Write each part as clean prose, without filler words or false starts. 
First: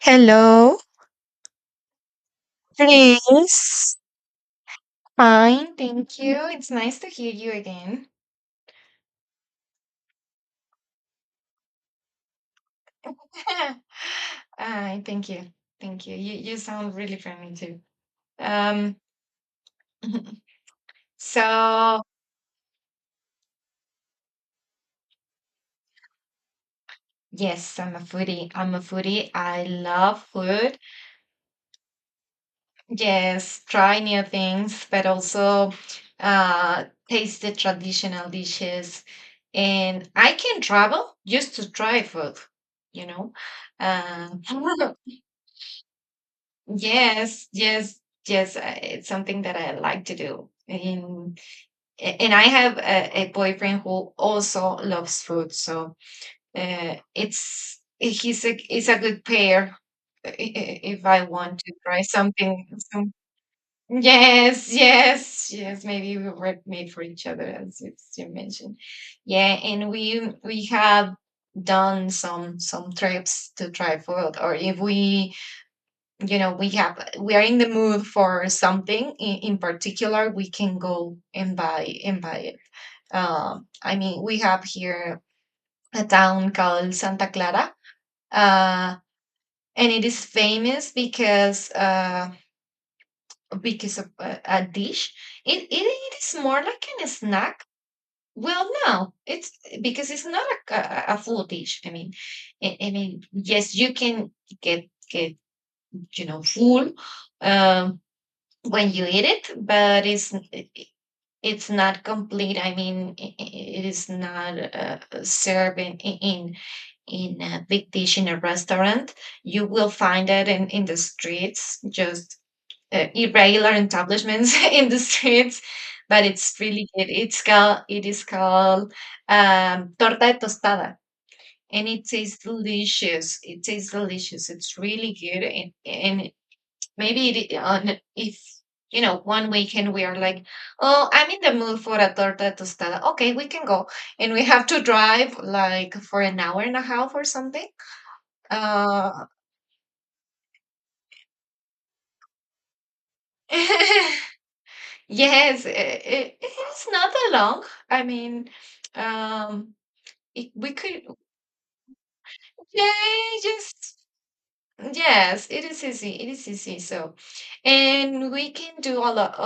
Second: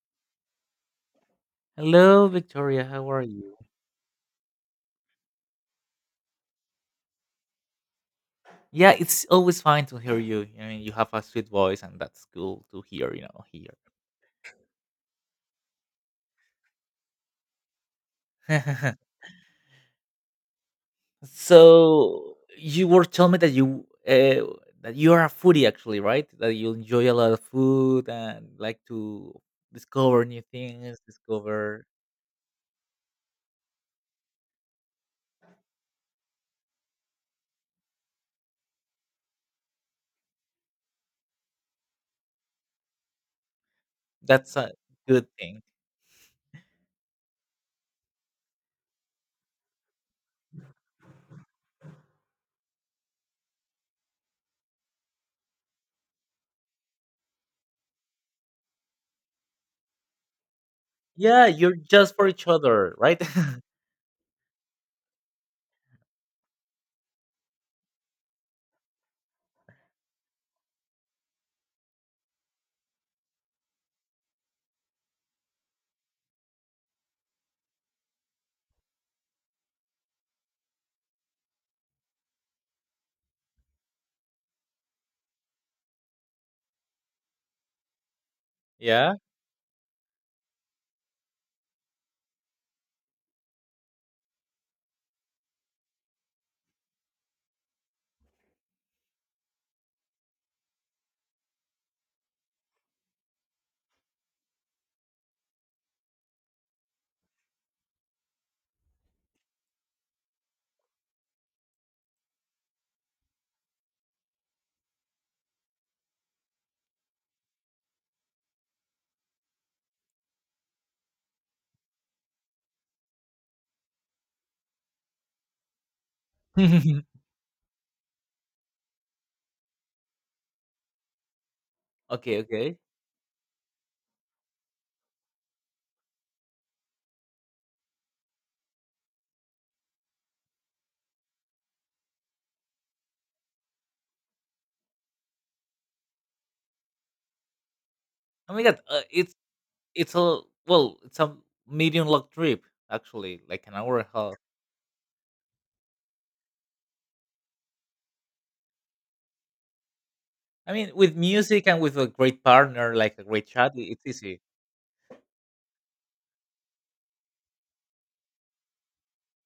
Hello, Hello, Victoria. How are you? please. Fine, thank you. It's nice to hear you again. Yeah, it's always fine to hear you. I mean, you have a sweet voice, and that's cool to hear. You know, here. Hi, thank you. Thank you. You sound really friendly too. Um so So you were telling me that you are a foodie, actually, right? That you enjoy a lot of yes, I'm a food and foodie. I'm like a foodie. to I love discover new food. things. Discover Yes, try new things, but also taste the traditional dishes. And I can travel just to try food, you know. Uh, that's a good thing. Yes, yes, yes. It's something that I like to do. And I have a boyfriend who also loves food, so it's a good pair. If I Yeah, want to you're try just for each something, other, some, right? yes, yes, yes. Maybe we were made for each other, as you mentioned. Yeah, and we have done some trips to try food, or if we we have we are in the mood for something in particular. We can go and buy it. I mean, we have here a town called Santa Clara. uh Yeah. and it is famous because of a dish. It is more like an snack. Well, no, it's because it's not like a full dish, I mean. I mean yes, you can get full um when you eat it, but it's not complete. I mean, it is not served in a big dish in a restaurant. You will find it in the streets, just irregular establishments in the streets. But it's really good. It is called torta de tostada, and it Okay. tastes Okay. delicious. It tastes delicious. It's really good. And maybe it, on if one weekend we are like, oh, I'm in the mood for a torta tostada. Okay, we can go, and we have to drive like for an hour and a half or something. Oh my god, uh it's a well, it's a medium long trip actually, like an hour and a half. yes, it's not that long, I mean. um it, we I mean, could with music and with a great partner, like a Yeah, great chat, just it's easy. yes, it is easy. It is easy. So, and we can do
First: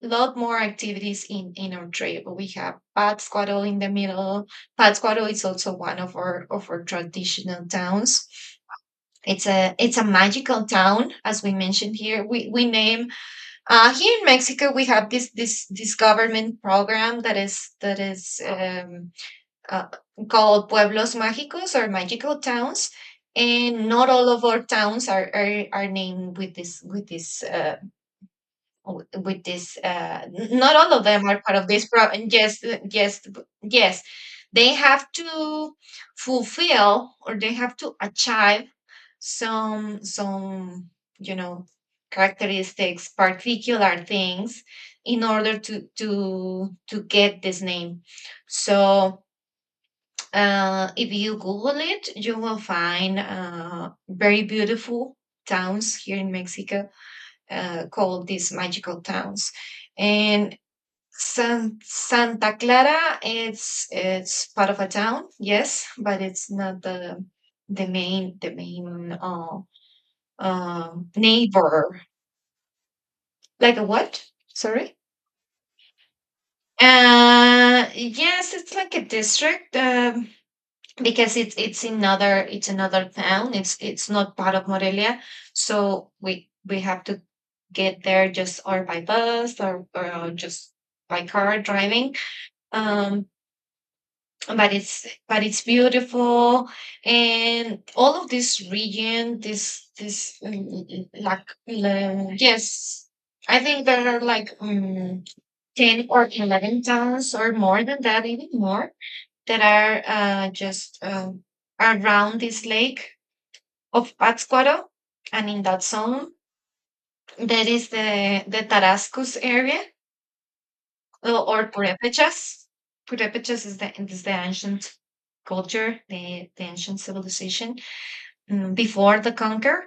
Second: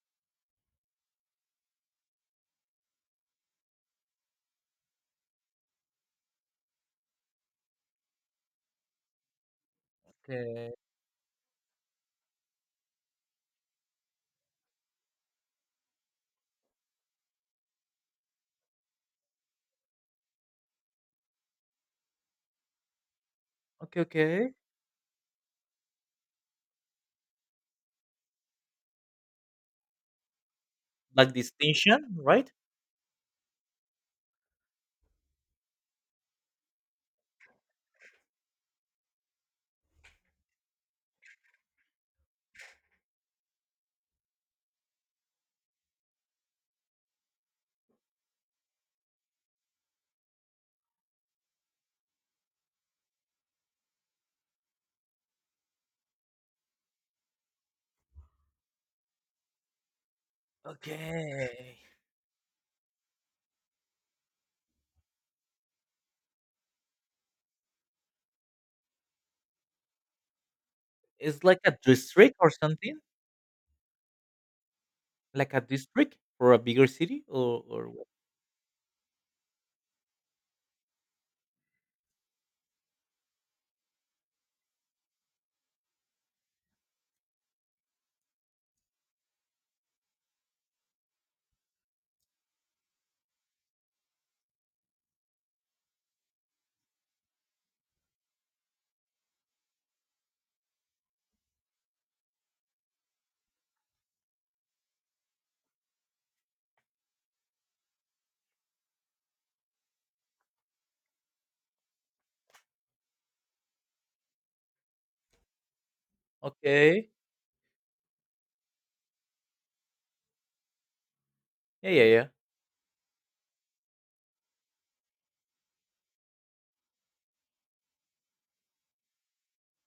a lot more activities in our trip. We have Pátzcuaro in the middle. Pátzcuaro is also one of our traditional towns. It's a magical Okay. town, as we mentioned here. We name. Here in Mexico we have this government program that is uh, called pueblos mágicos, or magical towns, and Okay. not all of Okay. our towns are named with this. Not all of them Like are part of this. distinction, right? Yes, yes, yes. They have to fulfill, or they have to achieve some you know characteristics, particular things, in order to get this name. So, if you Google it, you will find very beautiful towns here in Mexico, called these magical towns. And Okay. Santa Clara, it's part of a town, yes, but it's not the main It's like a neighbor. district or something, Like a what? Sorry. like a district for a bigger city, or what? Yes, it's like a district. Because it's another town. It's not part of Morelia, so we have to get there, just or by bus or just by car driving. Um, but it's beautiful, and all of this region, this like, yes, I think there are like, 10 or 11 towns, or more than that, even more, that are just, around this lake of Pátzcuaro, and in that zone Okay, there is the Tarascus area, or, or yeah, yeah, yeah. Purépechas. Purépechas is the ancient culture, the ancient civilization, before the conquer,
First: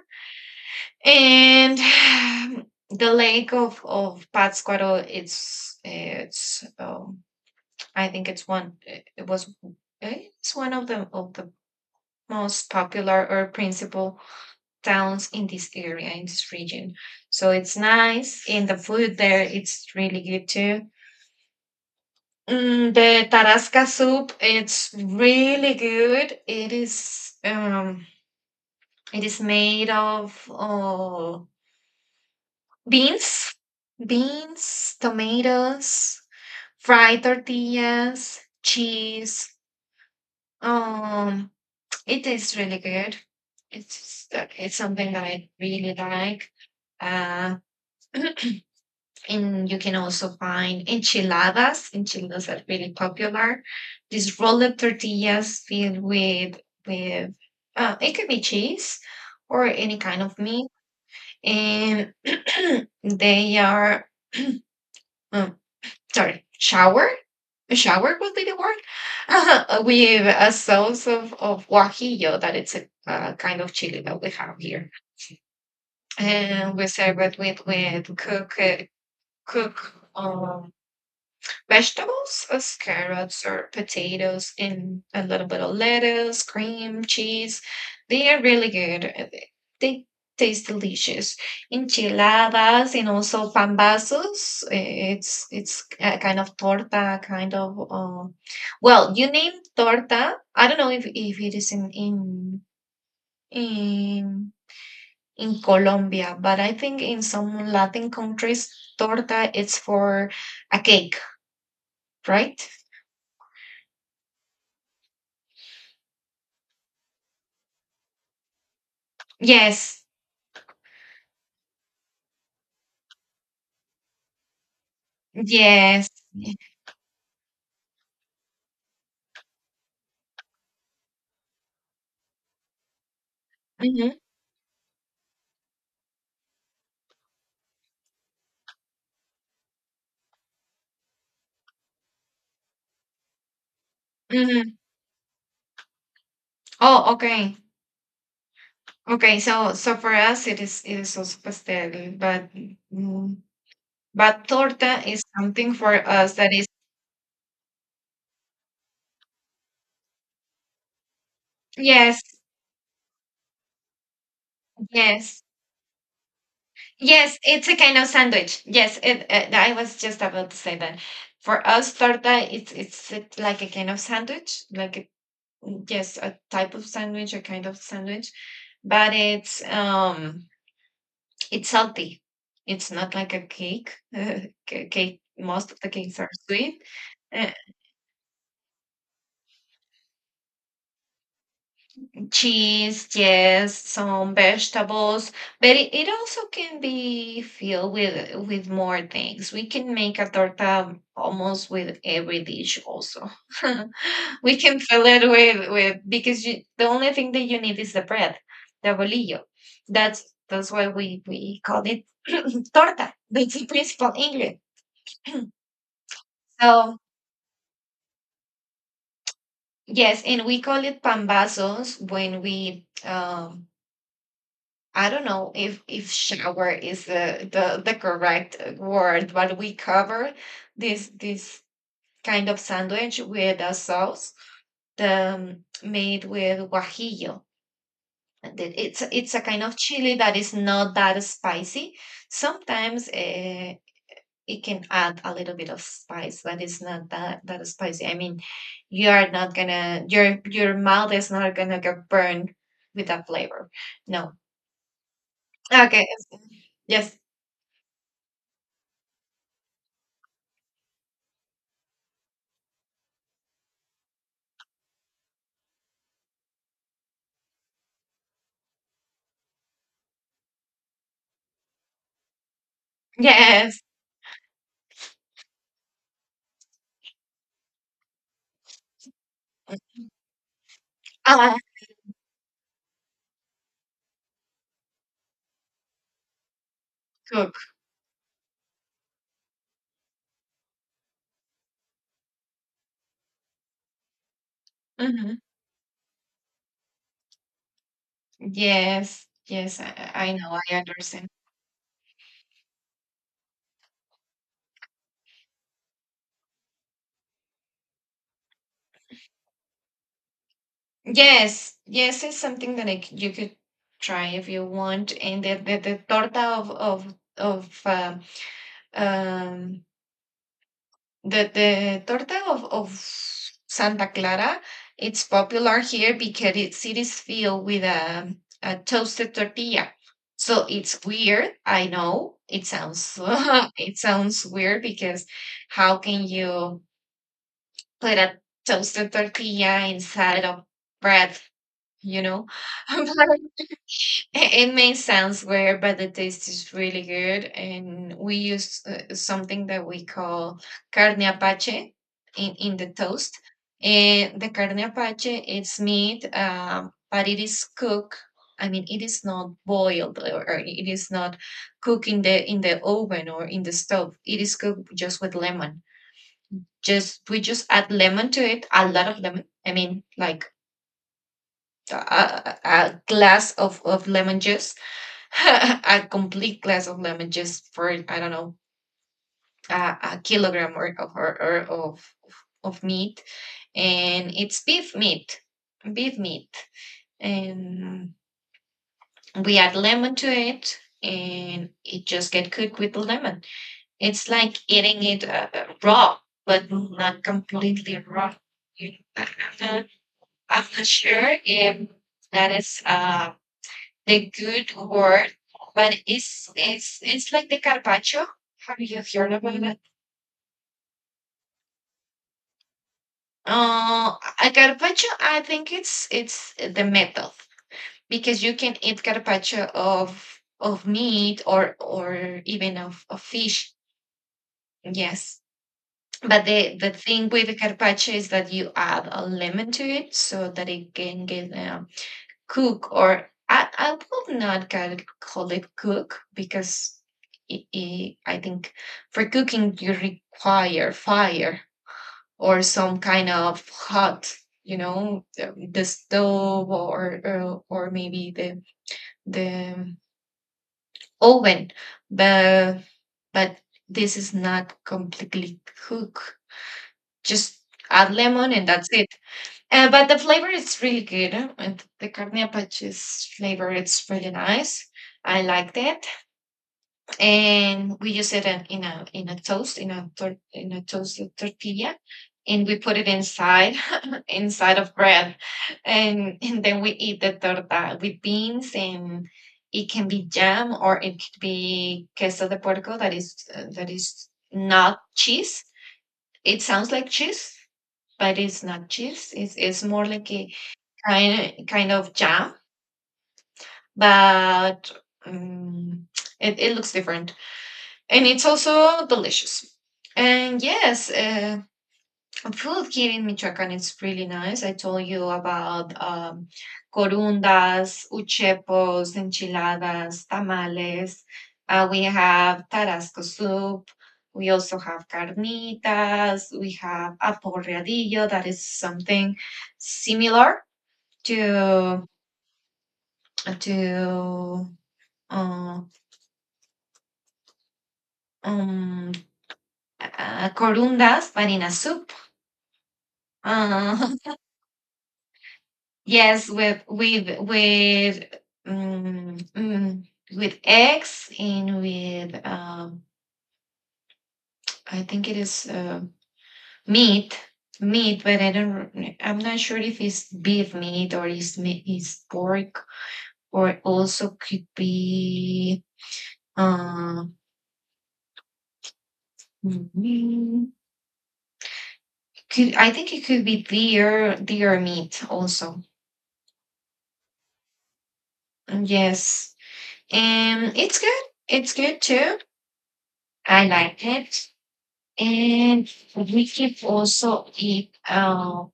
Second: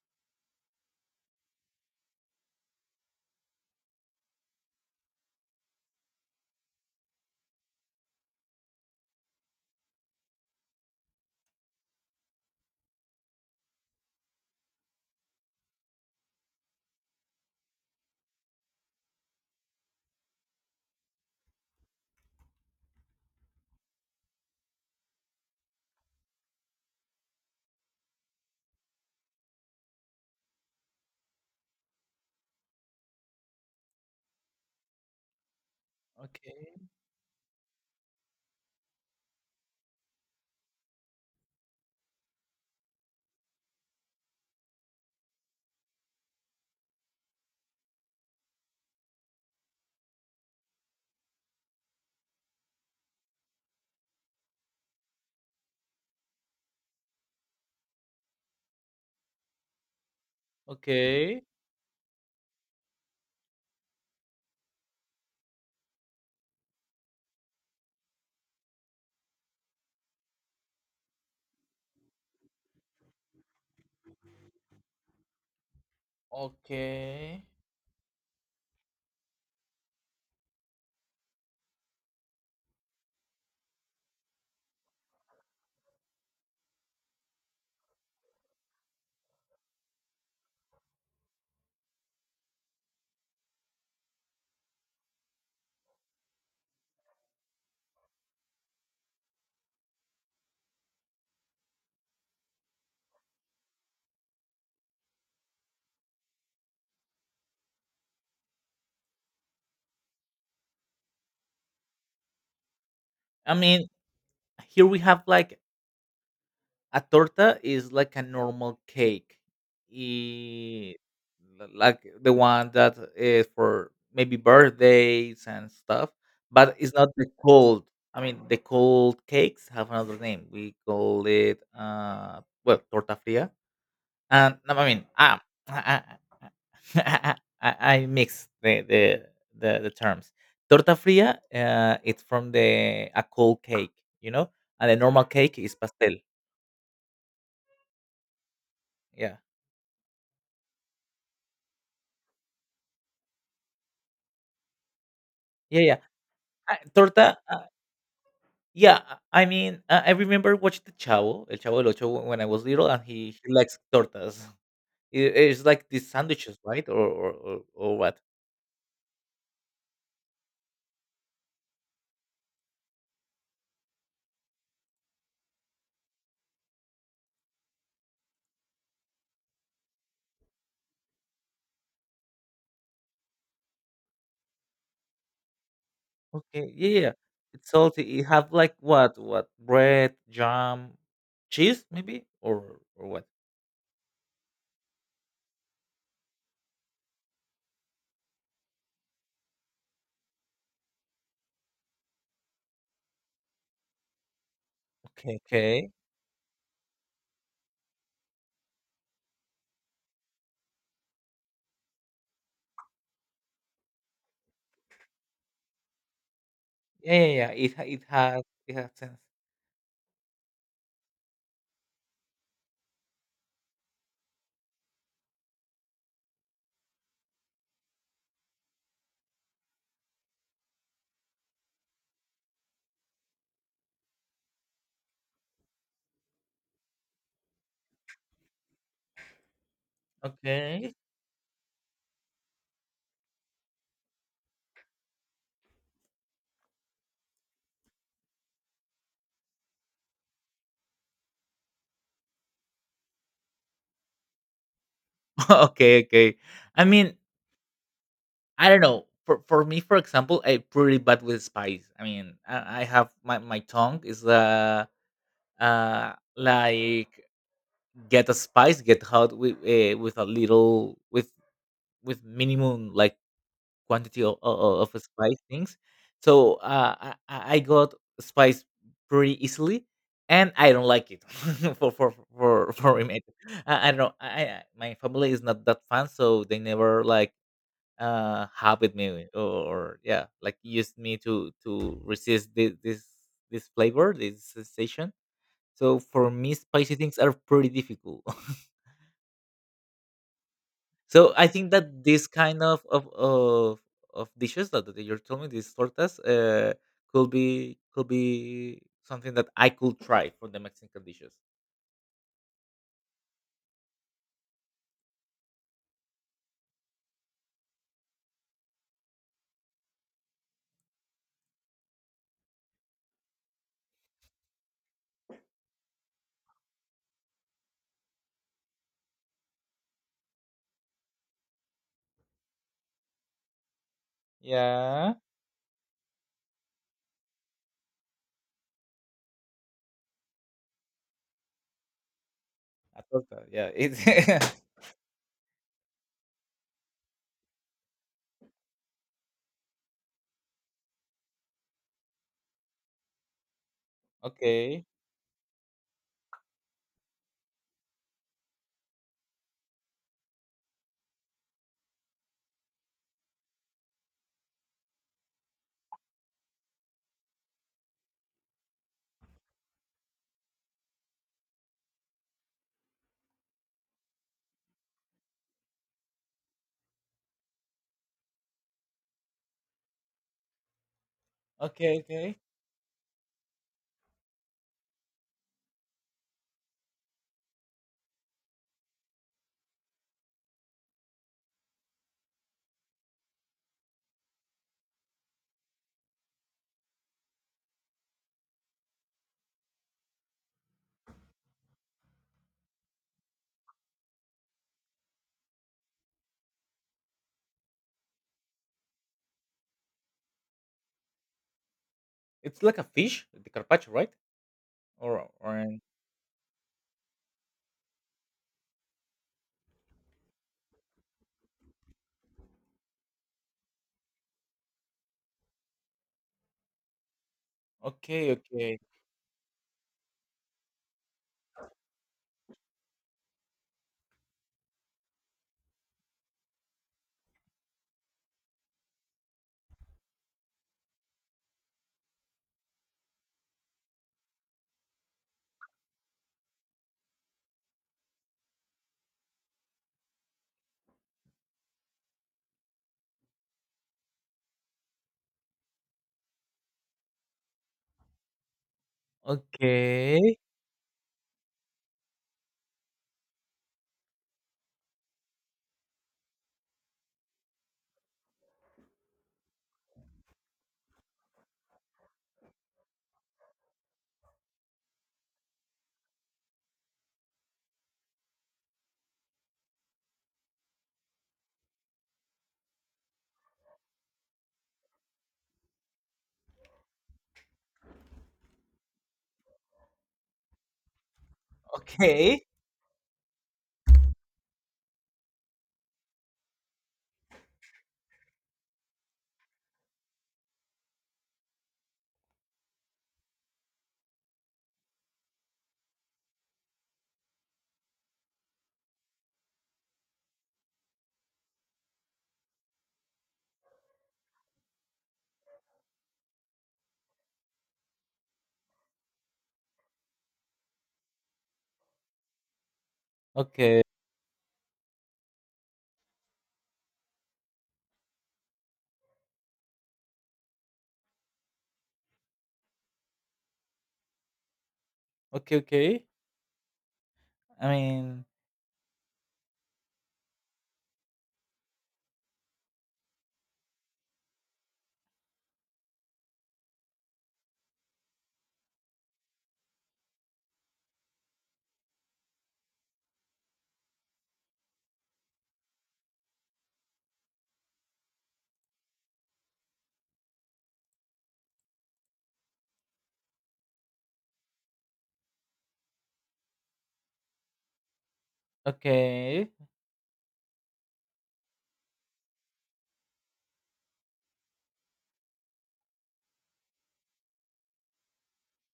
and the lake of Pátzcuaro. It's I think it's one. It was it's one of the most popular or principal towns in this area, in this region. So it's nice, and the food there, it's really good too. Mm, the tarasca soup, it's really good. It is it is made of beans, tomatoes, Okay. fried tortillas, cheese. um it is really good. It's something that I really like. uh And you can also find enchiladas. Enchiladas are really popular. These rolled tortillas filled with it could be cheese or any kind of meat, Okay. and they are, um, sorry, shower. Shower would be the word. With a sauce of guajillo. That it's a, kind of chili that we have here, and we serve it Okay. with cook vegetables, as carrots or potatoes, and a little bit of lettuce, cream, cheese. They are really good. They taste delicious. Enchiladas, and also pambazos. It's a kind of torta, kind of, well, you name torta. I don't know if it is in in Colombia, but I think in some Latin countries, torta, it's for a cake, right? I mean, here we have like a torta is like a normal cake Yes, i- like the one that is for maybe birthdays and stuff, yes. but it's not the cold. I mean, the cold cakes have another name. We call it well, torta fria. Hmm, And no, I mean, ah, I, I, I mix the terms. Torta fria it's from the a cold cake, you know. hmm. And the normal cake is pastel. Oh, okay. yeah Okay. So, for us, it is also pastel, but, mm, but torta is something yeah for yeah, us that is — I Torta, yeah, I mean, I remember watching The Chavo, El Chavo del Ocho, yes, when I was little, and he likes tortas. It, yes, it's like these sandwiches, right? Or or, yes. or, It's a or kind of what? sandwich. Yes, it. I was just about to say that. For us, torta, like a kind of sandwich, yes, a type of sandwich, a kind of sandwich, but it's. It's salty. It's not like a cake. Cake. Most of the cakes are Okay, sweet. yeah, yeah. Uh, It's salty. It have like what? What? Bread, jam, cheese, maybe? Or Cheese, what? yes, some vegetables, but it also can be filled with more things. We can make a torta almost with every dish. Also, we can fill it Okay, with okay. with because the only thing that you need is the bread, the bolillo. That's that's why we call it torta. That's the principal ingredient. So. Yeah, yeah, yeah. It has sense. Yes, and we call it pambazos when we, I don't know if shower is the correct word, but we cover this kind of sandwich with a sauce, made with guajillo. And it's a kind of chili that is Okay. not that spicy. Sometimes it can add a little bit of spice, but it's not that spicy. I mean, you are not gonna — your mouth is not gonna get burned with that flavor. No. Okay, Okay. okay. I mean, Yes. I don't know. For me, for example, I'm pretty bad with spice. I mean, I have my tongue is like get a spice, get hot with a little with minimum like Yes. quantity of spice things. So I got spice pretty easily, and I don't like it Ah, for me. I don't know. I my family is not that fan, so they never like cook. Have with me eh, or yeah, like used me to resist this flavor, this sensation. Hmm. So for me, spicy things are pretty difficult. Yes. Yes. I know. I understand. So I think that this kind of dishes that you're telling me, these tortas could be something that I could try for the Mexican dishes. Yes, yes, it's something that I c you could try if you want, and the torta of um the torta of Santa Clara, it's popular here because it is filled with a toasted tortilla. So it's weird. I know it sounds it sounds weird, Yeah, because how can you put a toasted tortilla inside of bread? You know, a but torta, yeah, it's it may sound weird, but the taste is really good. And we use something that we call carne apache in the toast. And the carne okay, apache, it's meat, but it is cooked. I mean, it is not boiled, or it is not cooked in the oven or in the stove. It is cooked just with lemon. Just We just add lemon to it, a lot of lemon. I mean, like a glass of lemon juice. A complete glass of lemon just for, I don't know, a kilogram or okay, of okay. of meat, and it's beef meat, and we add lemon to it, and it just get cooked with the lemon. It's like eating it, raw, but not completely raw. You- I- I'm not I'm not sure if that is. The good word, but it's like the carpaccio. Have you heard about that? It's like a fish, the carpaccio, right? Uh, a carpaccio, Or I think it's the method, because you can eat carpaccio of meat, or even of fish. Yes. But the thing with the carpaccio is okay, that you okay. add a lemon to it so that it can get a cook, or I will not call call it cook, because I think for cooking you require fire, or some kind of hot, the stove, or maybe the oven. But but this is not completely cook. Just add lemon, and that's it. But the Okay, flavor is really good. And The carne apache's flavor is really nice. I liked it, and we use it in a toast in a tor- in a toasted tortilla, and we put it inside, inside of bread, and then we eat the torta with beans, and it can be jam, or it could be queso de porco, that is, not cheese. It sounds like cheese, but it's not cheese. It's more like a kind of okay, jam, but um, it looks different, and it's also delicious. And yes, food here in Michoacán is really nice. I told you about corundas, uchepos, enchiladas, tamales. We have tarasco soup. We also have carnitas. We have aporreadillo. That is something similar to okay, to Uh, um, corundas, banana soup. Uh, okay, okay. yes, with with I mean, with um, mm, with eggs and with I think it is meat, but I don't. I'm not sure if it's beef meat or is is pork or it also could be. Uh, mm, could I think it could be deer meat also. okay, Yes. And it's good. It's good too. I like it. And we keep also eat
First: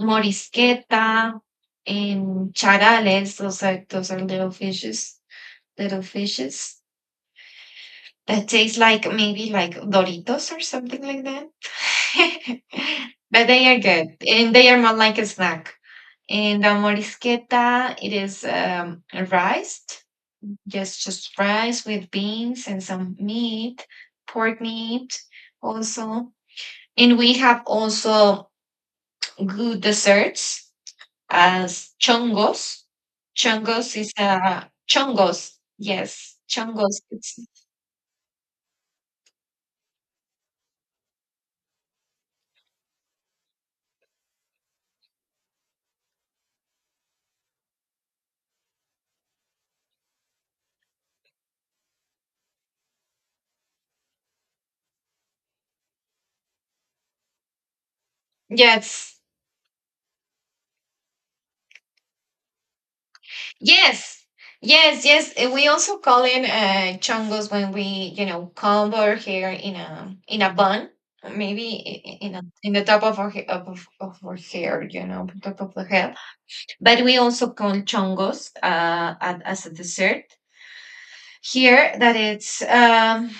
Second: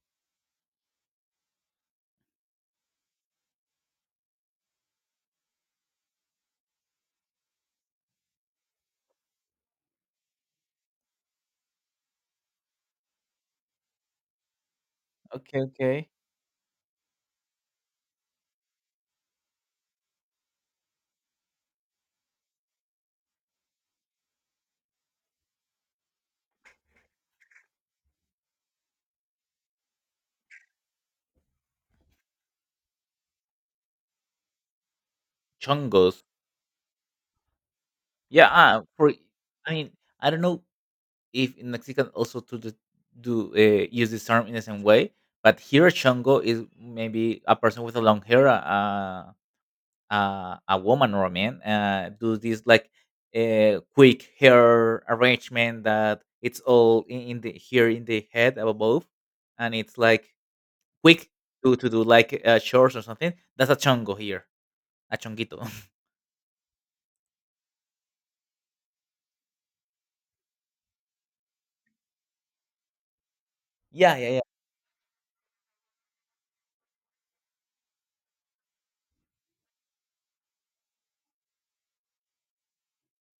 morisqueta and charales. Those are little fishes, little fishes that taste like maybe like Doritos or something like that. but they are good, and they are more like a okay, snack. okay. And the morisqueta, it is rice. Yes, just rice with beans and some meat, pork meat also. And we have also good desserts as chongos. Chongos is a chongos. Chongos. Yes, chongos. Yeah, for I mean, I don't know if in Mexican also to the, do use this term in the same way, but here a chongo is maybe a person with a long hair, a woman or a man, do this like quick hair arrangement that it's all in the here in the head above, Yes, and it's like quick to do, like, chores or something. That's a chongo yes, here, yes, a yes. And chonguito. we also call it chongos when we, cover over here in a bun, maybe in in the top of our he- of of Yeah, of yeah, our yeah. hair, you know, on top of the head. But we also call chongos at, as a dessert here that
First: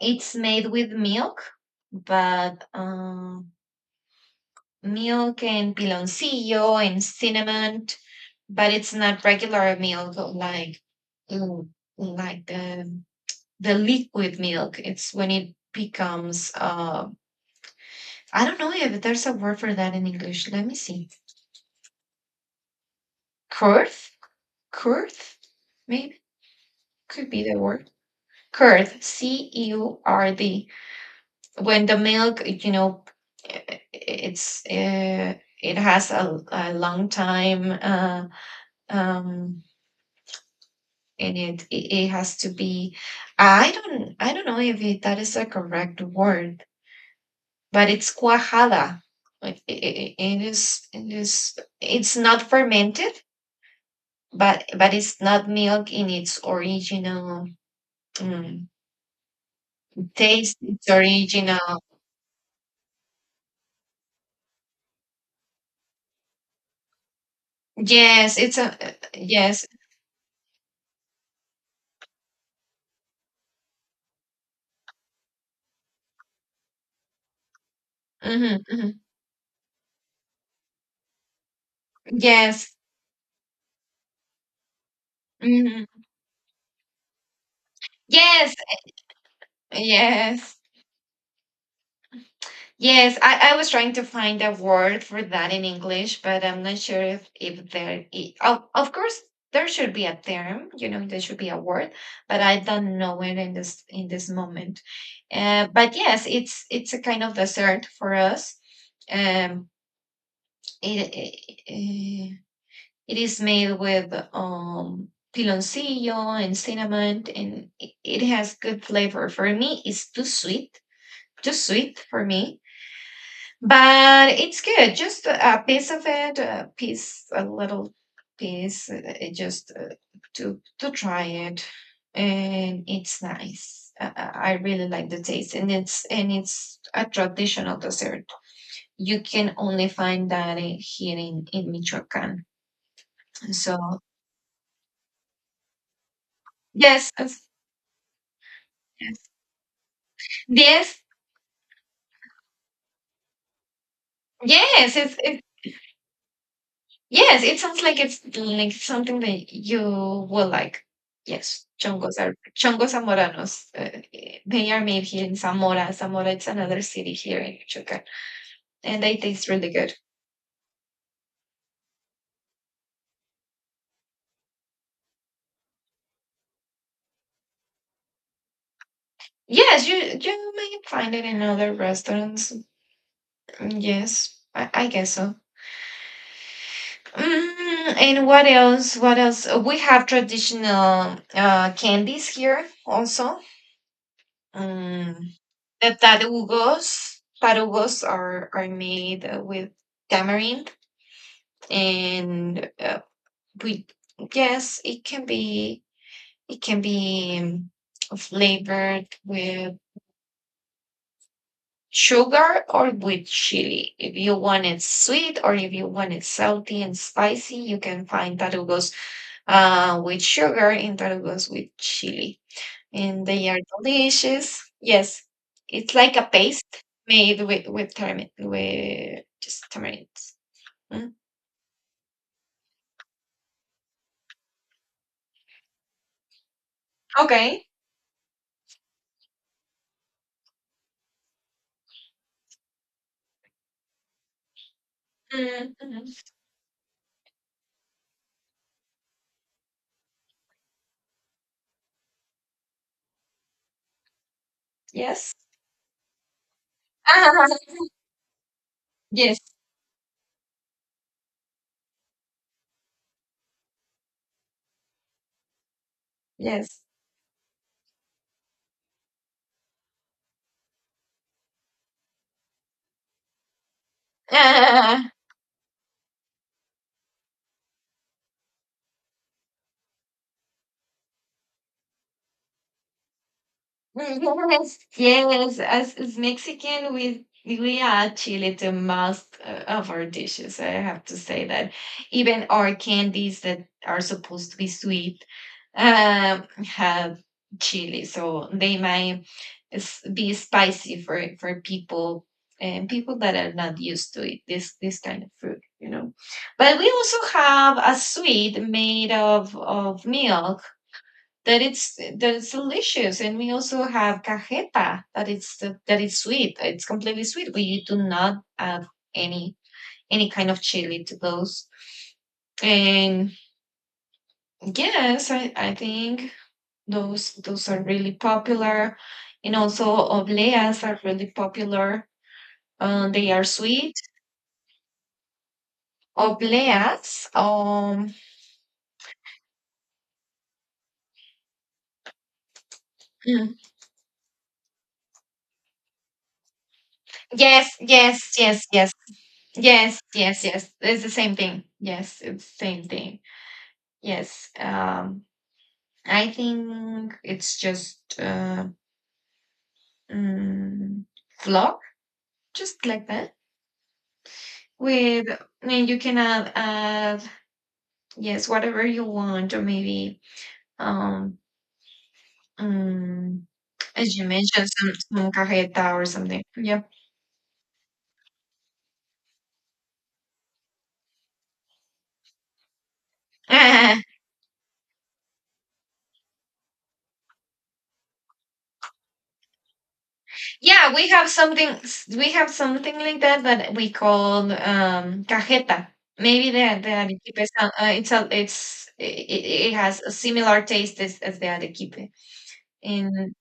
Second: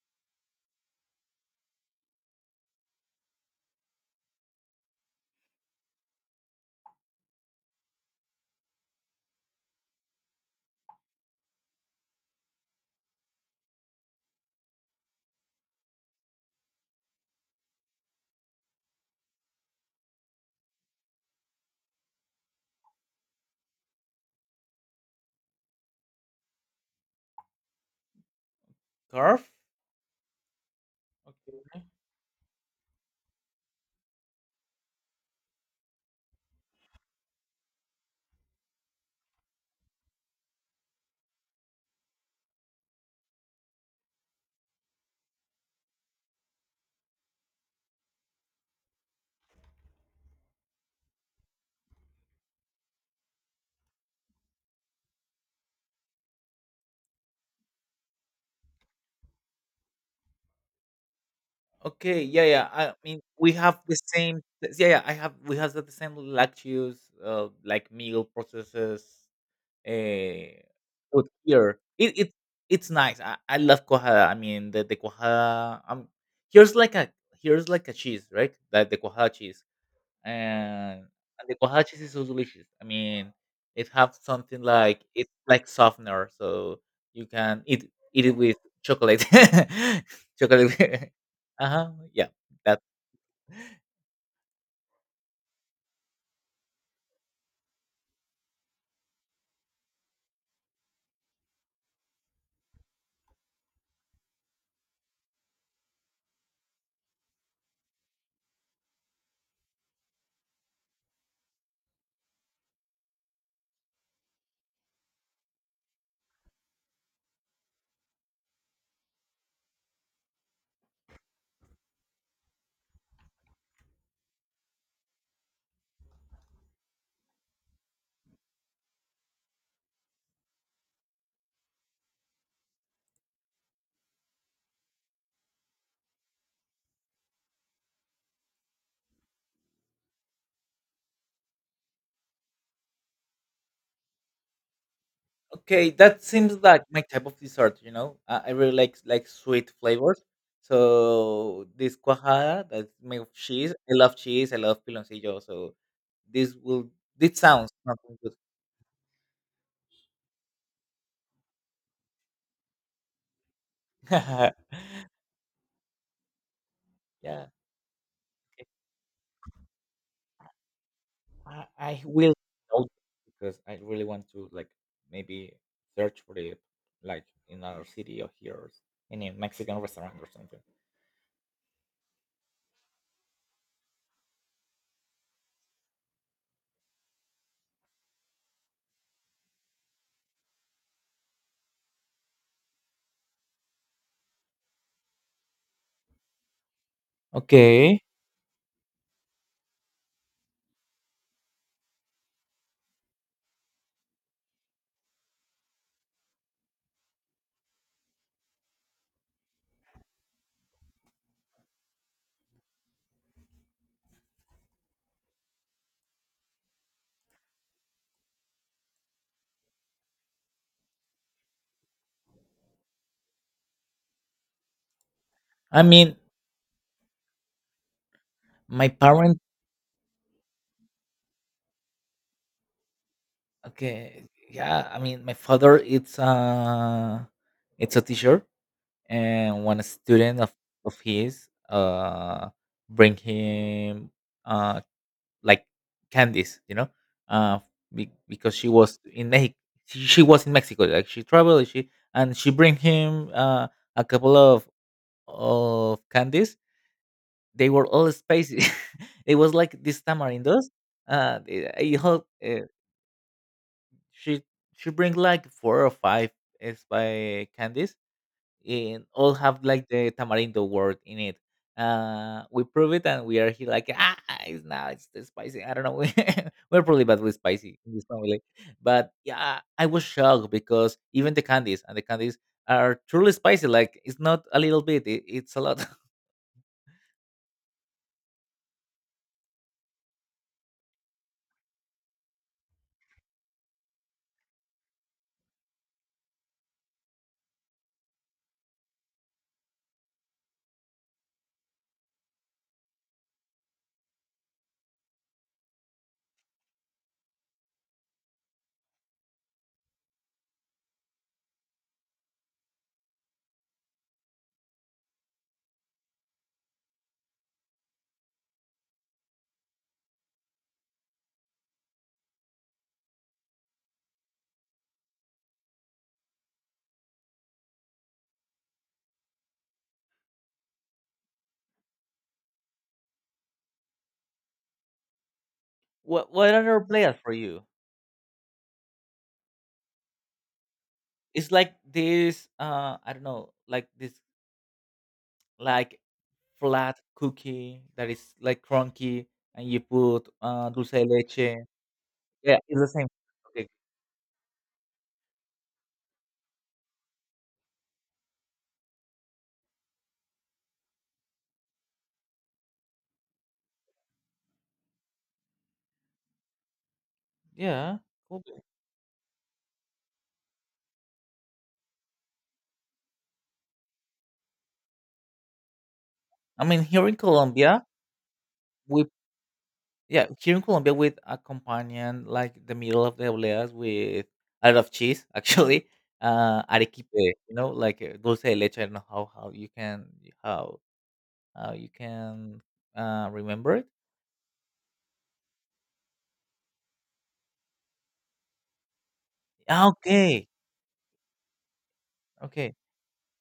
it's made with milk but milk and piloncillo and cinnamon, but it's not regular milk like mm, like the liquid milk. It's when it becomes I don't know if there's a word for that in English. Let me see. Curd. Curd maybe could be the word. Curd, Carve. CEURD. When the milk, you know, it's it has a long time um, in it. It has to be. I don't know if that is a correct word, but it's cuajada. Like, It is. It's not fermented, but it's not milk in its original mm, taste. Its original. Okay, yeah, yeah, I mean, we have the same, yeah, I have we have the same lactose, like, meal Yes, it's a. processes, Yes. eh, food here. It's nice. I love cuajada. I mean, the cuajada, here's like a here's like a cheese, right? Like the Hmm. cuajada cheese. and and the guajaches is so delicious. Yes. I mean, it have something like it's like Hmm. softener, so you can eat it Yes. with chocolate, Yes. chocolate. Uh huh. Yeah, that Yes. I was trying to find a word for that in English, but I'm not sure if, there, of, course, there should be a term, there should be a word, but I don't know it in this moment. But yes, it's a kind of dessert for us. Um, it, It is made with piloncillo and cinnamon, and it has good flavor. For me, it's too sweet for me, but it's good. Just a piece of it, a piece, a little piece, just to try it, and it's nice. I really like the taste, and it's a traditional dessert. You can only find that in- here in Michoacán. So okay. That seems like my yes. type of dessert. You know, I really like sweet flavors. Yes, So this cuajada that's made of cheese. I love cheese. I love yes, piloncillo. So this will this yes, it sounds sounds like nothing it's good. like something that you will like. Yes, chongos are chongos zamoranos. Eh, they are made here in Zamora. Zamora, it's another city Yeah. here Okay. in Michoacán, and they taste really good. I will note because I really want to like maybe search for it like in another city or here or in a Mexican Yes, you restaurant or you something. may find it in other restaurants. Mm, yes, I guess so. Mm, and what else? What else? We have traditional candies here also. Mm. The Okay. tarugos are made with tamarind, and we yes, it can be, it can be um, flavored with sugar or with chili. If you want it sweet or if you want it salty and spicy, you can find tarugos with sugar and tarugos with chili, and they are delicious. Yes, I it's like mean a paste made with tamarind, my with parent just tamarinds. Mm. okay, yeah, I mean my father Okay. it's a teacher, and one student of his bring him uh, like Mm, mhm. candies, you know, uh, because she was in Mexico. She was in Mexico. Like she traveled, she and she bring him a couple Yes. of candies. Ah, They were all spicy. It yes. was like these tamarindos. It, it, hel- she she bring like four or five Yes. spy candies, and all have like the tamarindo word in it. We prove it, and we are here like, ah, it's not, it's Ah, too spicy. I don't know. We're probably bad with spicy in this family, but yeah, I was shocked because even the candies and the candies are truly spicy. Like it's not a yes. little bit; it, it's Yes. a lot. As Mexican, we add chili to most of our dishes. I have to say that even our candies that are supposed to be sweet have chili, so they might be spicy for people and people that are not used to it, this kind of fruit, you know. But we also have a sweet made of milk that it's delicious, and we also have cajeta that it's sweet. It's completely sweet. We do not add any any kind of chili to those. And yes, I think those are really popular, and also obleas are really popular. They are sweet. What other players Obleas. for you? It's like this. I don't know, mm, like this, like flat yes, cookie that yes, is like yes, yes, crunchy, and you yes, put yes, yes. dulce It's de the same leche. thing. Yes, it's Yeah, the it's same the same. thing. Okay. Yes. I think it's just mm, flock, just like that. With, I mean, you can add, Yeah. Cool. yes, whatever you want, or maybe um, mm, as you mentioned, some cajeta or something. I mean, Yeah. here in Colombia, we yeah here in Colombia we accompany like the middle of the obleas with a lot of cheese, actually. Arequipe, you know, like dulce de leche. I don't know how Yeah, we have something how you s- we have can something like that that remember it. we call cajeta. Maybe the arequipe is it's a, it's it, it Ah, has a okay, similar taste as the arequipe. okay. In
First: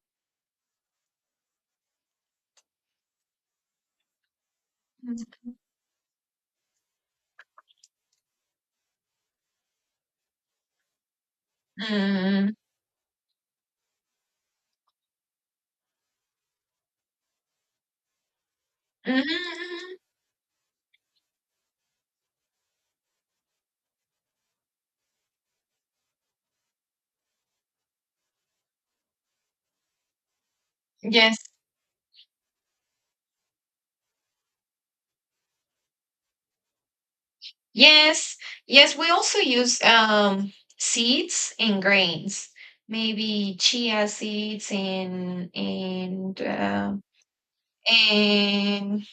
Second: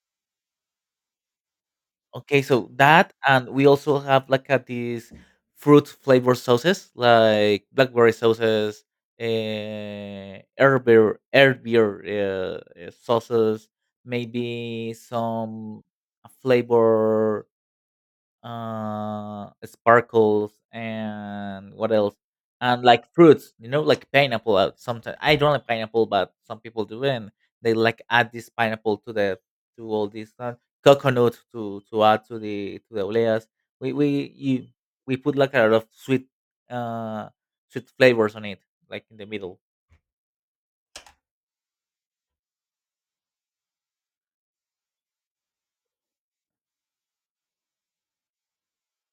Okay, so that and we also have like these fruit flavored sauces like blackberry sauces, herb beer mm, sauces, maybe some flavor mhm, sparkles, and what else, and like fruits, you know, like pineapple, sometimes I don't like pineapple, but some people do, and they like add this pineapple to the to all this yes, coconut to add to the oleas we we you, we put like a lot of sweet uh sweet flavors yes, on it yes. like We in the also middle. use seeds and grains. Maybe chia seeds and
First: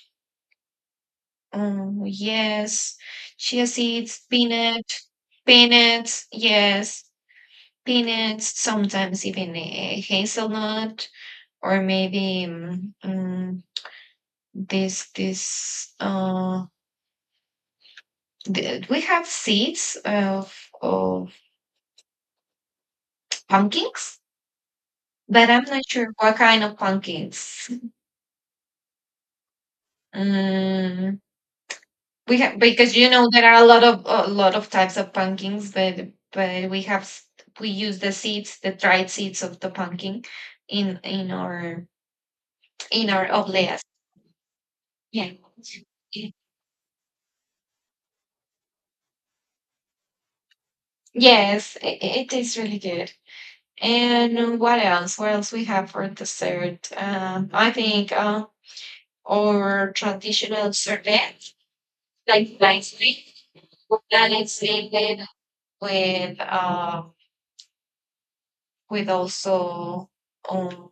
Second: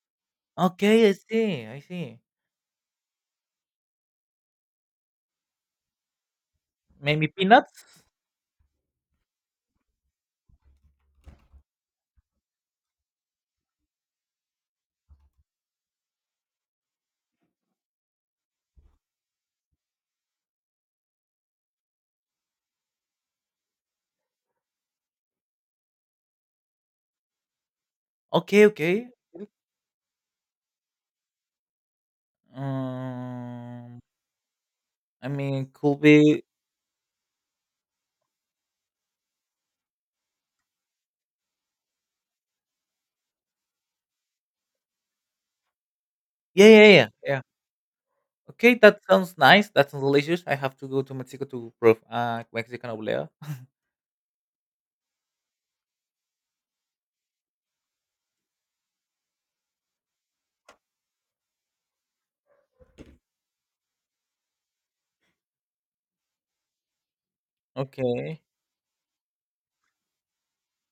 Okay, I see, I Oh, see, yes. Chia seeds, peanut, peanuts, yes. maybe peanuts, Peanuts, sometimes even a hazelnut, or maybe this, this, uh, we have seeds of pumpkins, but I'm not sure what kind of pumpkins. okay, okay, Mm, we have, because you know there are a lot um, of types of I mean pumpkins, could but be, we have we use the seeds, the dried seeds of the pumpkin, in our obleas. Yeah. Y- yeah, yeah, yeah, yeah. Okay, that sounds nice. That sounds delicious. I have to go to Mexico to Yes, prove it tastes really Mexican good. oblea. And what else? What else we have for dessert? I think our traditional sorbet, like ice cream, that is made with uh, Okay. with also um,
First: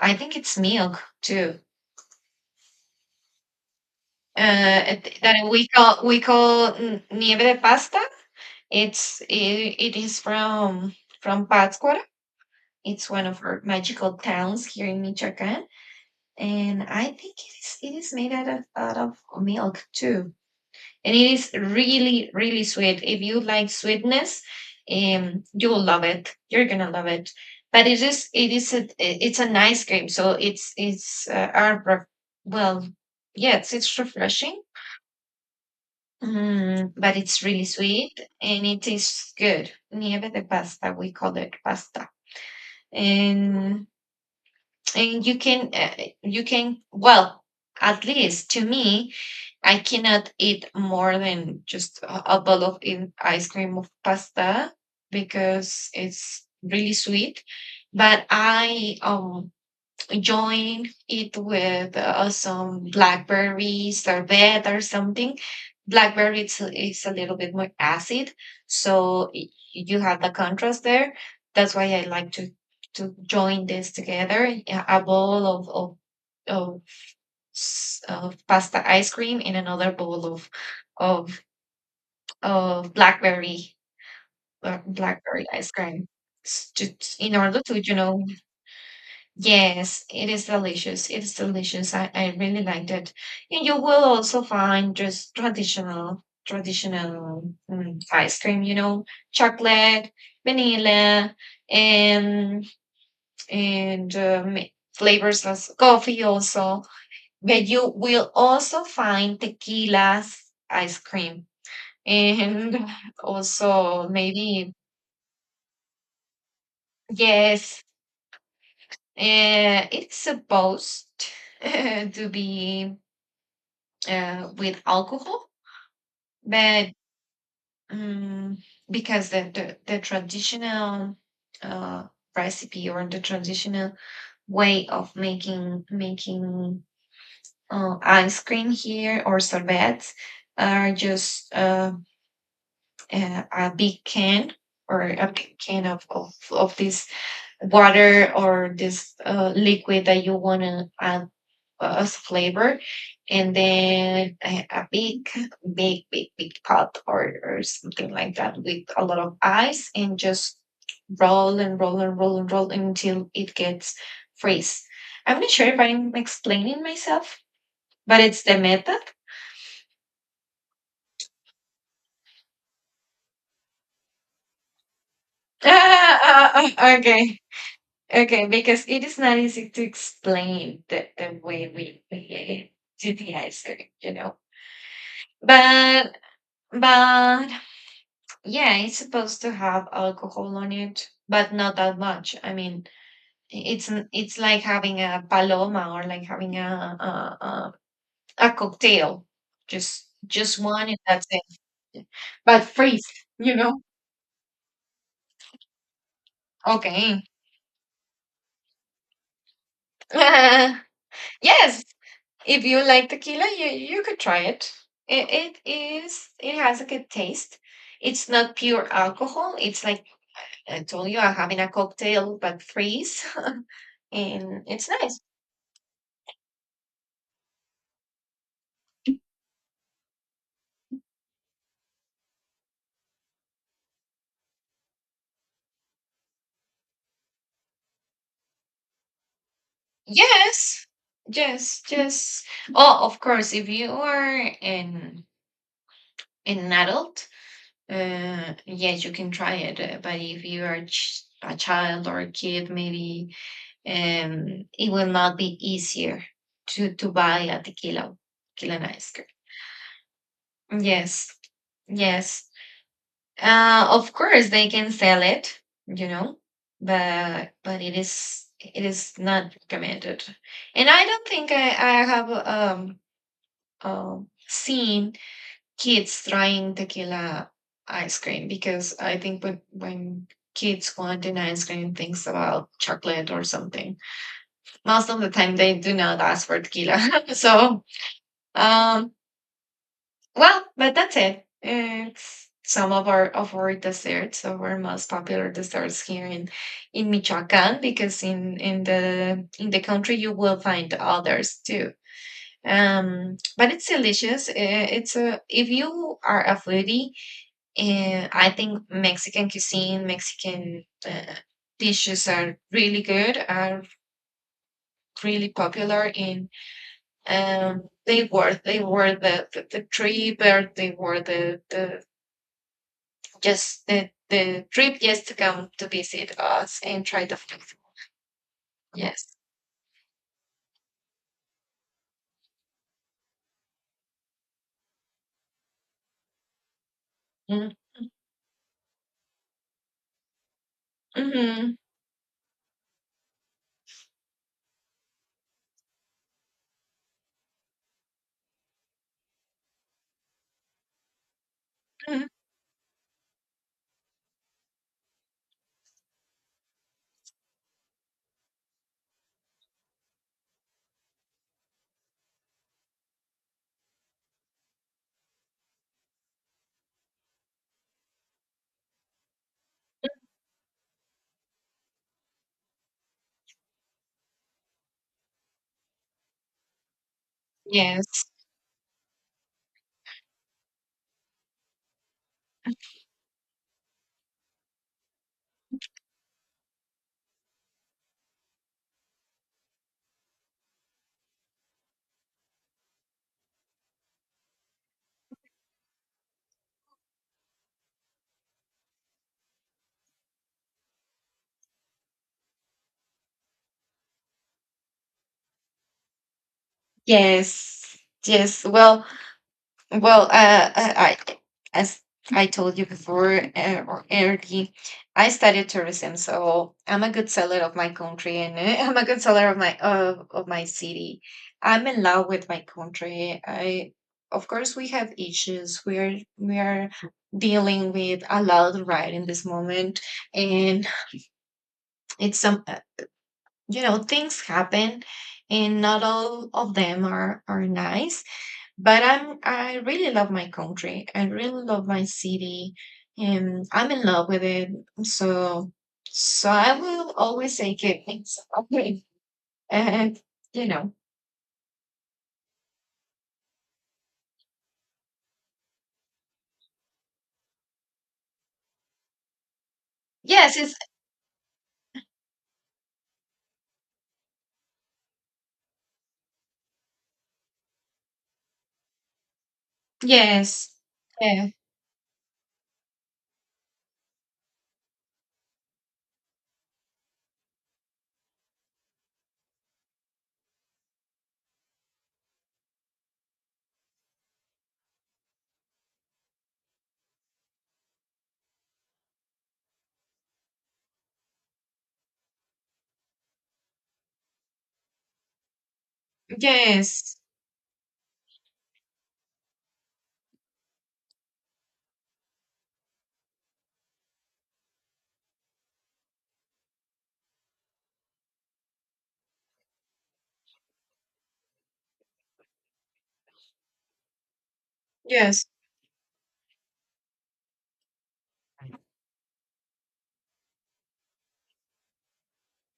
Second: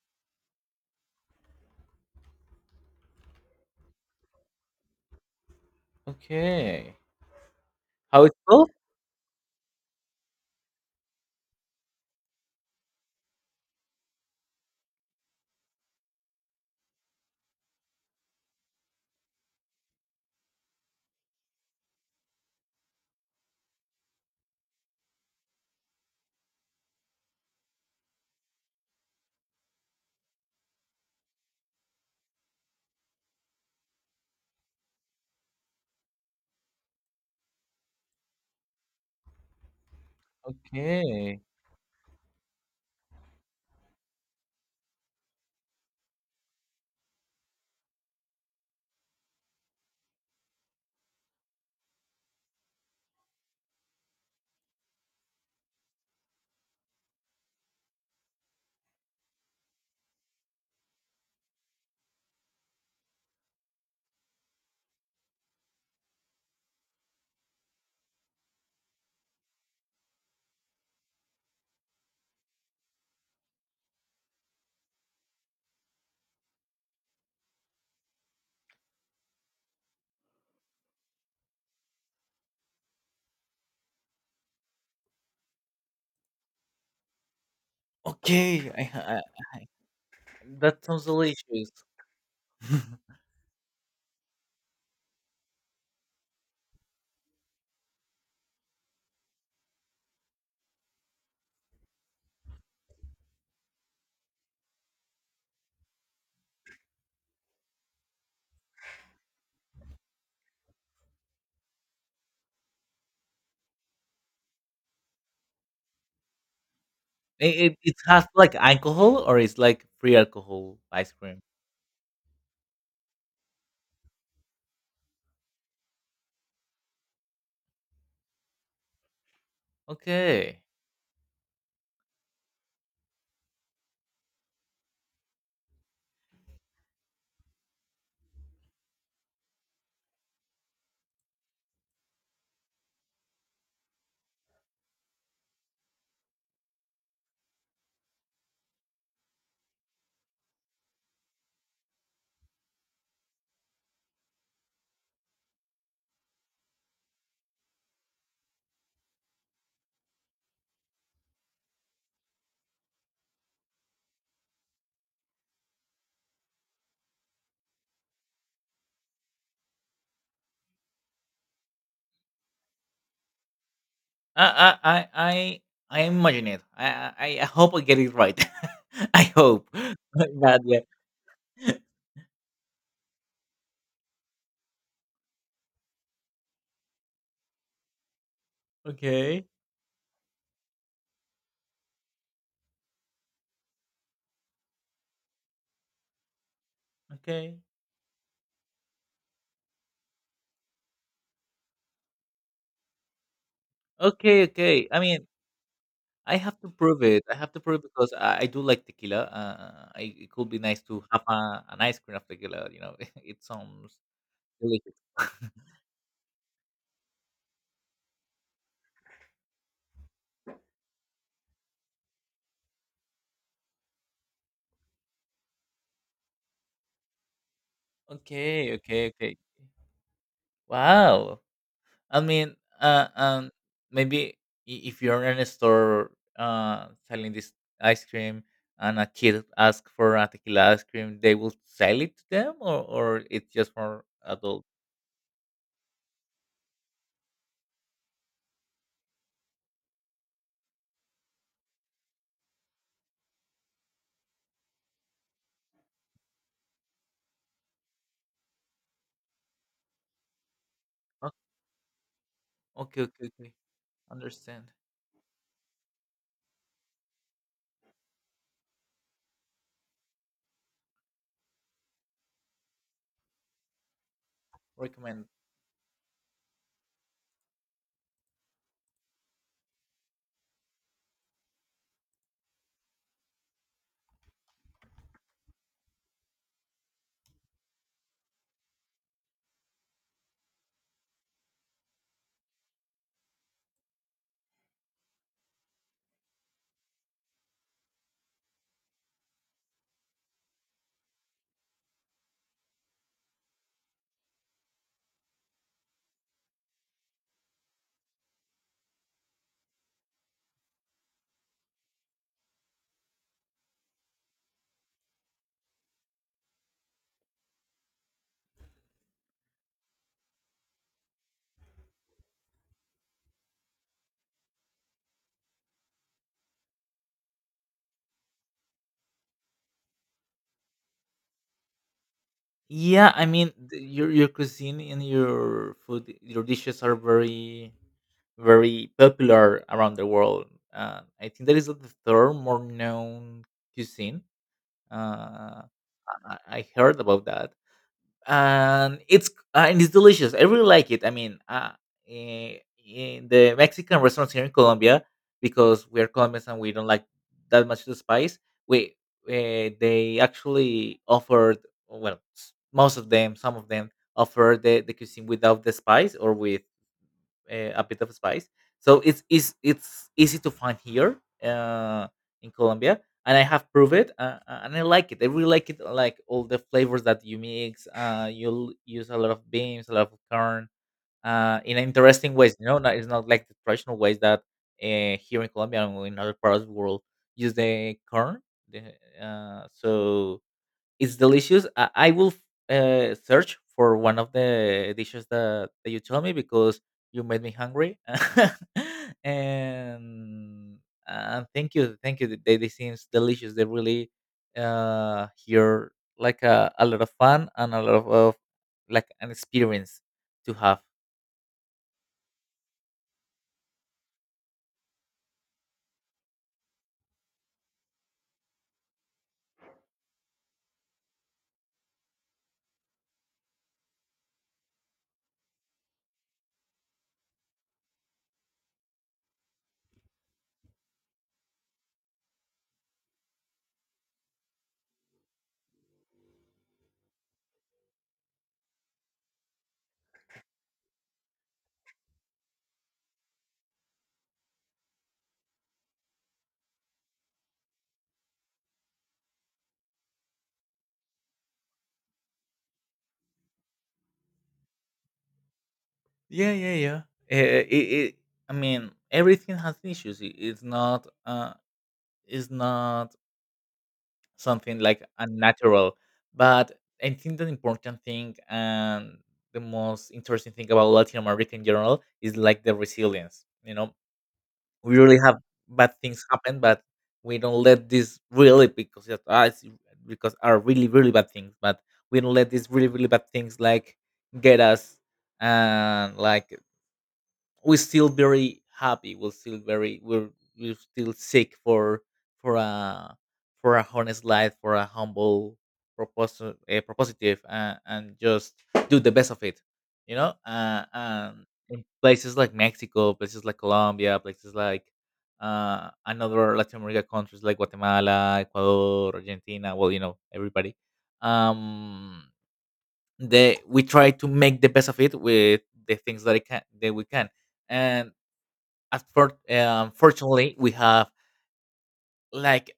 I think it's milk too. That we call Okay. Nieve de pasta. How it's called? It's it, it is from Pátzcuaro. It's one of our magical towns here in Michoacán, and I think it is made out of milk too, and it is really really sweet. If you like sweetness, you'll love it, you're gonna love it. But it is a it's an ice cream, so it's our well, yes, it's refreshing, but it's really sweet and it tastes good. Nieve de pasta, we call Okay. it pasta. And you can well, at least to me, I cannot eat more than just a bowl of in ice cream of pasta because it's really sweet. But I join it with some blackberry sorbet or something. Blackberry, it's a little bit more acid, so you have the contrast there. That's why I like to join this together. Yeah, a bowl of of pasta ice cream in another bowl of of blackberry blackberry ice cream s- to, in order to, Okay. I, yes, it is that sounds delicious. It is delicious. delicious. I really liked it. And you will also find just traditional ice cream, you know, chocolate, vanilla, and and um, flavors as coffee also. But you will also find tequilas, ice cream, and also maybe, it, it, yes, it has like alcohol, or it's like free it's alcohol supposed ice cream. to be with alcohol, but um, because the Okay. traditional uh, recipe or the traditional way of making ice cream here or sorbets are just a big can or a big can of this water or this liquid that you want to add as flavor, and then a big big big big pot or something like that, with a lot of ice, and just roll and roll and roll and roll until it gets freeze. I'm not sure if I'm explaining myself, but it's the method. I I I I, I ah, imagine it. ah, okay. I hope I get it right. Okay, because it is I not hope. easy to But yeah. explain the way we do the ice cream, you know. But but yeah, it's supposed Okay. to have alcohol on it, but not that much. I mean, it's it's like having a paloma or like having Okay. A cocktail, just one, and that's it. But freeze, you know. Okay. Okay. I mean, I have to prove Okay. it. I have to prove it because I do like tequila. I, it could be nice to have an yes, ice cream of if tequila. You you know, like it tequila, sounds you could try it. delicious. It, it is, it has a good taste. It's not pure alcohol. It's like I told you, I'm having a cocktail but freeze, and it's nice. Okay, okay, okay. Wow. I mean, maybe if you're in a store selling this ice cream, and a kid asks for a tequila ice Yes, cream, they will yes, sell it to yes. them, Oh, of or it's course, if just you for are adults. An adult, yes, you can try it. But if you are a child or a kid, maybe it will not be easier to buy a tequila and ice cream. Oh, Yes, yes. okay, okay, okay. Of course Understand. they can sell it, you know, but it is not recommended. And I don't think I have seen Recommend. kids trying tequila ice cream, because I think when kids want an ice cream, thinks about chocolate or something. Most of the time they do not ask for tequila. So, um, well, but that's it. It's some of our desserts, of our most popular desserts here in Michoacan, because in the country you will find others too. But it's delicious. It's a If you are a foodie, I think Mexican cuisine, Mexican dishes are really good. Are really popular in. They were the, the trip, or they were the, the. Just the trip just to come to visit us and try the food. Yes. Yeah, I mean your cuisine and your food, your dishes are very Mm-hmm. very popular around the world. I think that is Mm-hmm. the third more known cuisine. Uh, I heard about that, and it's delicious. I really like it. I mean, in the Mexican restaurants here in Colombia, because we are Colombians and we don't like that much the spice, we they actually offered, well, most of them, some of them offer the cuisine without the spice or with a bit of spice. So it's easy to find here uh, in Colombia, and I have proved it, and I like it. I really like it, like all the flavors that you mix. Yes. You'll use a lot of beans, a lot of corn, in interesting ways. You know, not, it's not like the traditional ways that here in Colombia and in other parts of the world use the corn. The, so it's delicious. I will search for one of the dishes that you told me because you made me hungry. And thank you, thank you. They seems delicious. They really here like a lot of fun and a lot Yes. Of Yes. Well, like an experience well, to have. I- as I told you before or early, I studied tourism, so I'm a good seller of my country, and I'm a good seller of my city. I'm in love with my country. I, of course, we have issues. We are dealing with a lot right in this moment, and it's some you know things happen, and not all of them are nice, but I'm I really love my country. I really love my city, and I'm in love with it. So, so I will always say Quebec. Okay, and you know, Yeah, yeah, yeah. Uh, it, it, I mean, everything has issues. It- yes, It's it's not. It's not something like unnatural. But I think the important thing and the most interesting thing yes, about Latin yeah, America in general is like the resilience. You know, we really have bad things happen, but we don't let this really because because are really really bad things, but we don't let these really really bad things like get us, and like we're still very happy. We're still very, we're still sick for a for a honest life, for a humble propos- uh, yes, propositive, and just do the best of it. You know, and in places like Mexico, places like Colombia, places like another Latin America countries like Guatemala, Ecuador, Argentina. Well, you know everybody. Um, they we try to make the best of it yes, with the things that we can, and unfortunately we have, like,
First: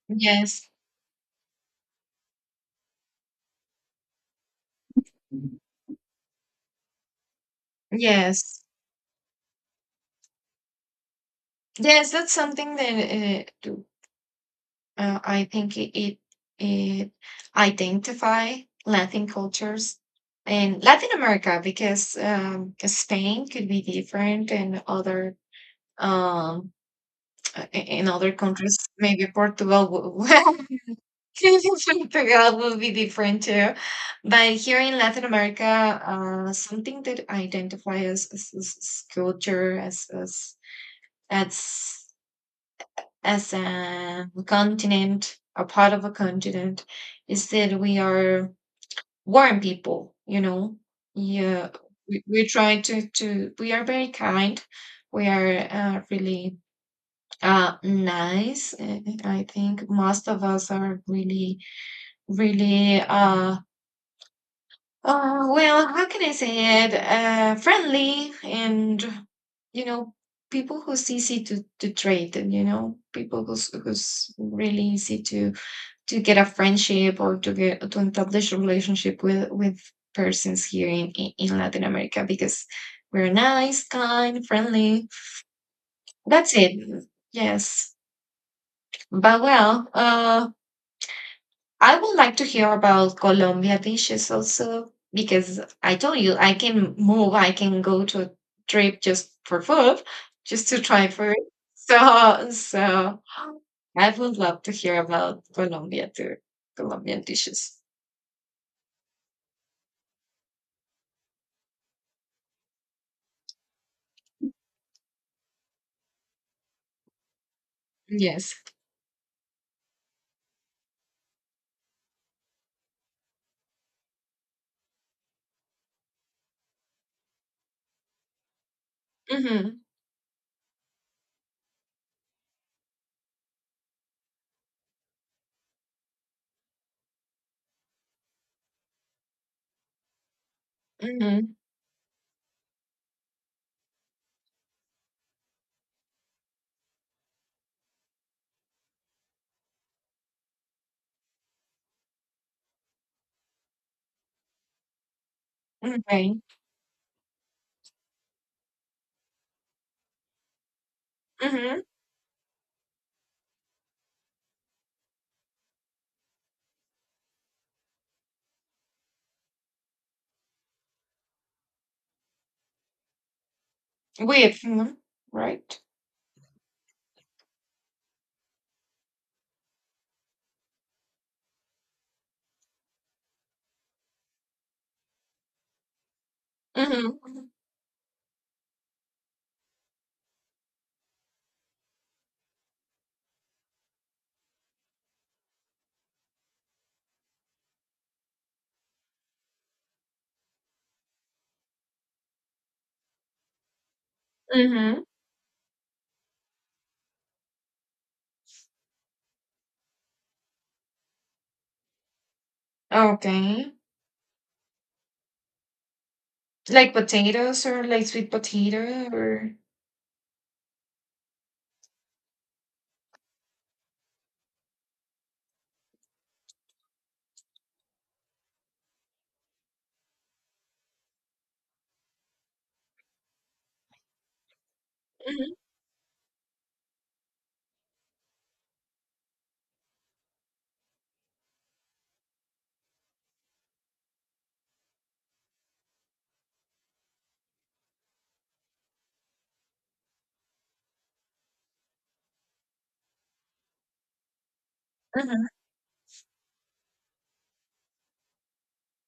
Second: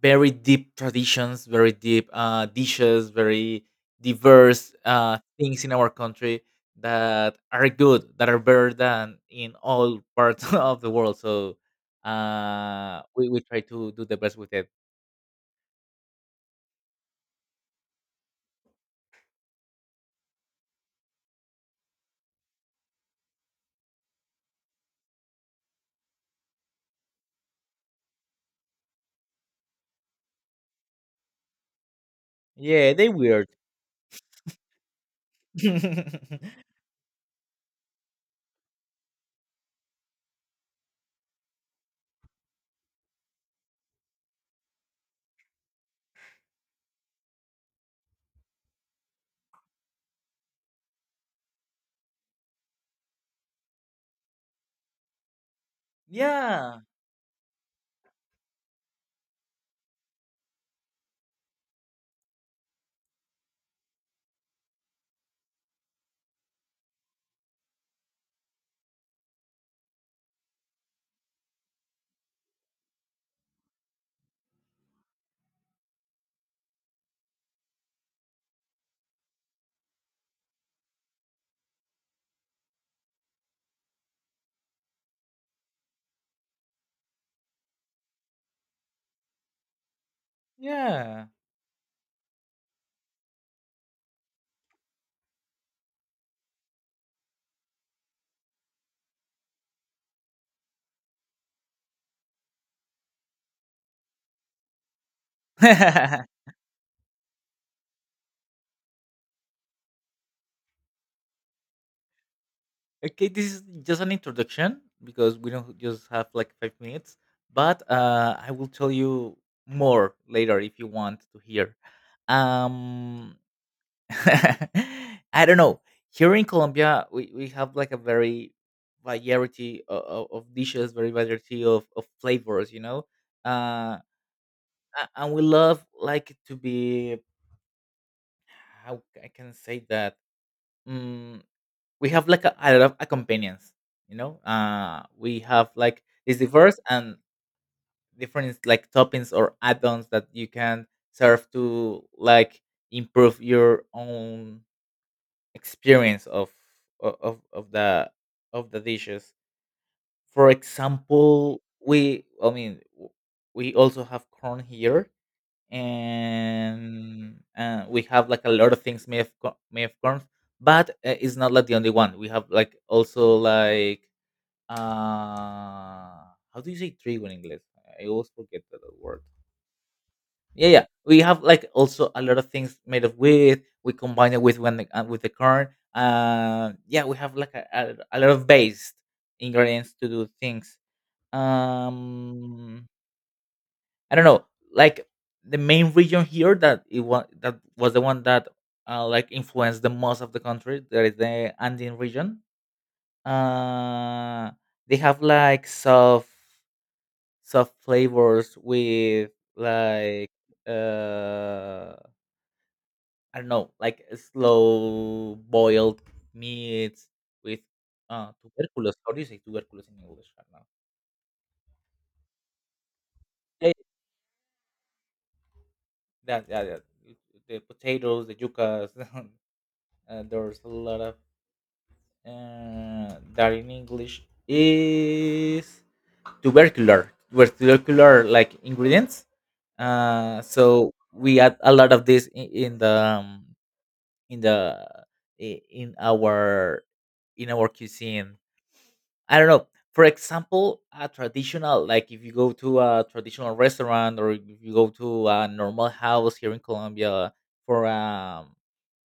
very yes. deep traditions, very deep dishes, very diverse things in our country that are good, that are Yes. better than in all parts of the world. So Yes, that's something we that try to do the best with it. I think it identify Latin cultures in Latin America because Spain could be different, and other um, in other countries. Maybe Portugal would, Portugal would be Yeah, they different weird. too. But here in Latin America, something that identifies as, as culture, as as a continent, a part of a continent, is that we are warm people, you know. Yeah, we try to, we are very kind. We are really Yeah, nice. I think most of us are really, really, well, how can I say it? Friendly, and you know, people who's easy to, trade, and you know, people who's really easy to get a friendship or to get to establish a relationship with persons here in Latin America, because we're nice, kind, friendly. That's it. Yes. But well, yeah. I would like to hear about Colombia dishes also, because I told you I can move, I can go to a trip just for food, just to try food. So, so I would love to hear about Colombia too, Colombian dishes. Okay, this is just an introduction because we don't just have like 5 minutes, but I Yes. will tell you more later if you want to hear. Um, I don't know. Here in Colombia, we have like a very variety Mhm, of dishes, very variety of flavors, you know? Uh, and we love like to be, how I can say that? Mm, mhm, we have like a lot of accompaniments. We have like, it's diverse and different, like toppings or add-ons that you can serve to, like, improve your own experience okay, of o- of of the dishes. For example, mhm, we I mean w- we also have corn here, and we have like a lot of things made of corn. But it's not like the only one. We have like, also like, with, mhm, right? how do you say trigo in English? I always forget the word. Yeah, yeah, we have like also a lot of things made of wheat. We combine it with with the corn. Yeah, Mhm, we have like a lot of base ingredients to do things. um I don't know, like, the main region here that was the one that like, influenced the most of the country, that is the Andean region. uh they mhm, have like soft flavors with, like, uh I don't know, okay, like, slow boiled like meats with potatoes or like sweet tuberculous. potato How do you say or tuberculous in English right now? Yeah, yeah, yeah, yeah. The potatoes, the yuccas. There's a lot of that in English mhm, is tubercular, tubercular, like, ingredients. So we add a lot of this in the um, in the I- in our cuisine. I don't know. For example, a traditional, like, if you go to a traditional restaurant or if you go to mhm, a normal house here in Colombia for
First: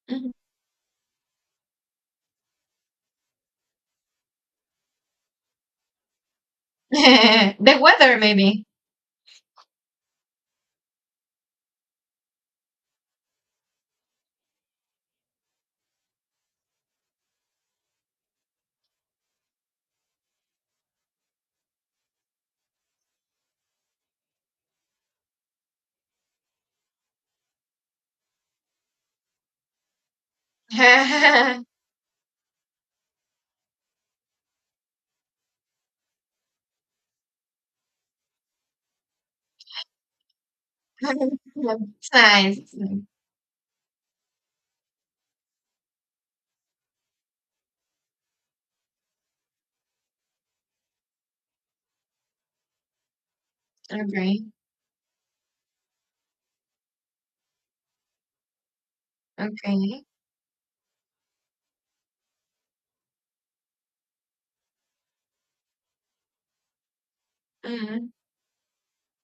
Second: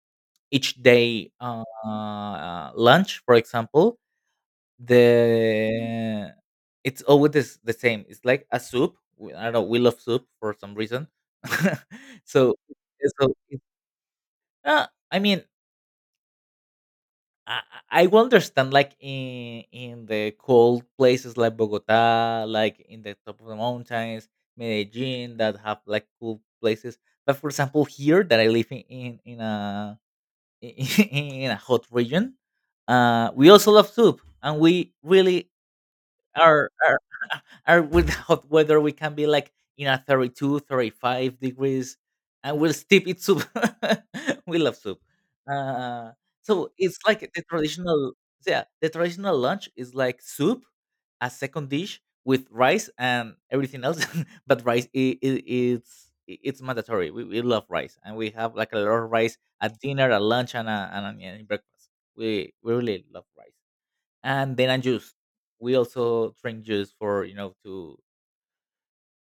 mhm. each day, lunch, for example, the it's always this, the The same. weather It's like a maybe. soup. I don't know. We love soup for some reason. so, so, I mean, I I will understand, like, in the cold places like Bogota, like in the top of the mountains, Medellin, that have like cool places. But for example, here that I live in a in a hot region, we also love soup. And we really, or or, or without weather, we can be like in a 32 to 35 degrees and we'll Nice. still eat soup. We love soup. uh, so it's like the traditional, yeah, the traditional lunch is like soup, a second dish with rice and everything else. Okay, But rice, it's mandatory. We love rice, and we have like a lot of rice at okay, dinner, at lunch, and breakfast. We really love rice. And then a juice. We also drink juice for you know to mhm,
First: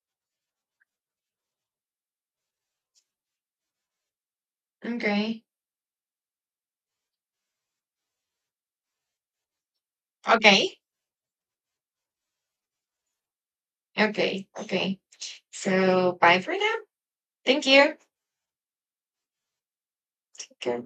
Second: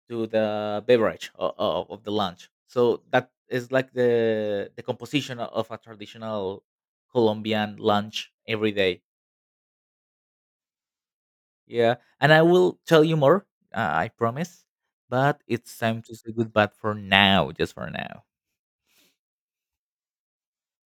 to the beverage of the lunch. So that is like the composition okay, of a traditional Colombian lunch every day. okay, Yeah, and I will tell you more. I okay, promise. okay. But it's time to So say bye for goodbye now. for now, Thank just for you. now. Take care.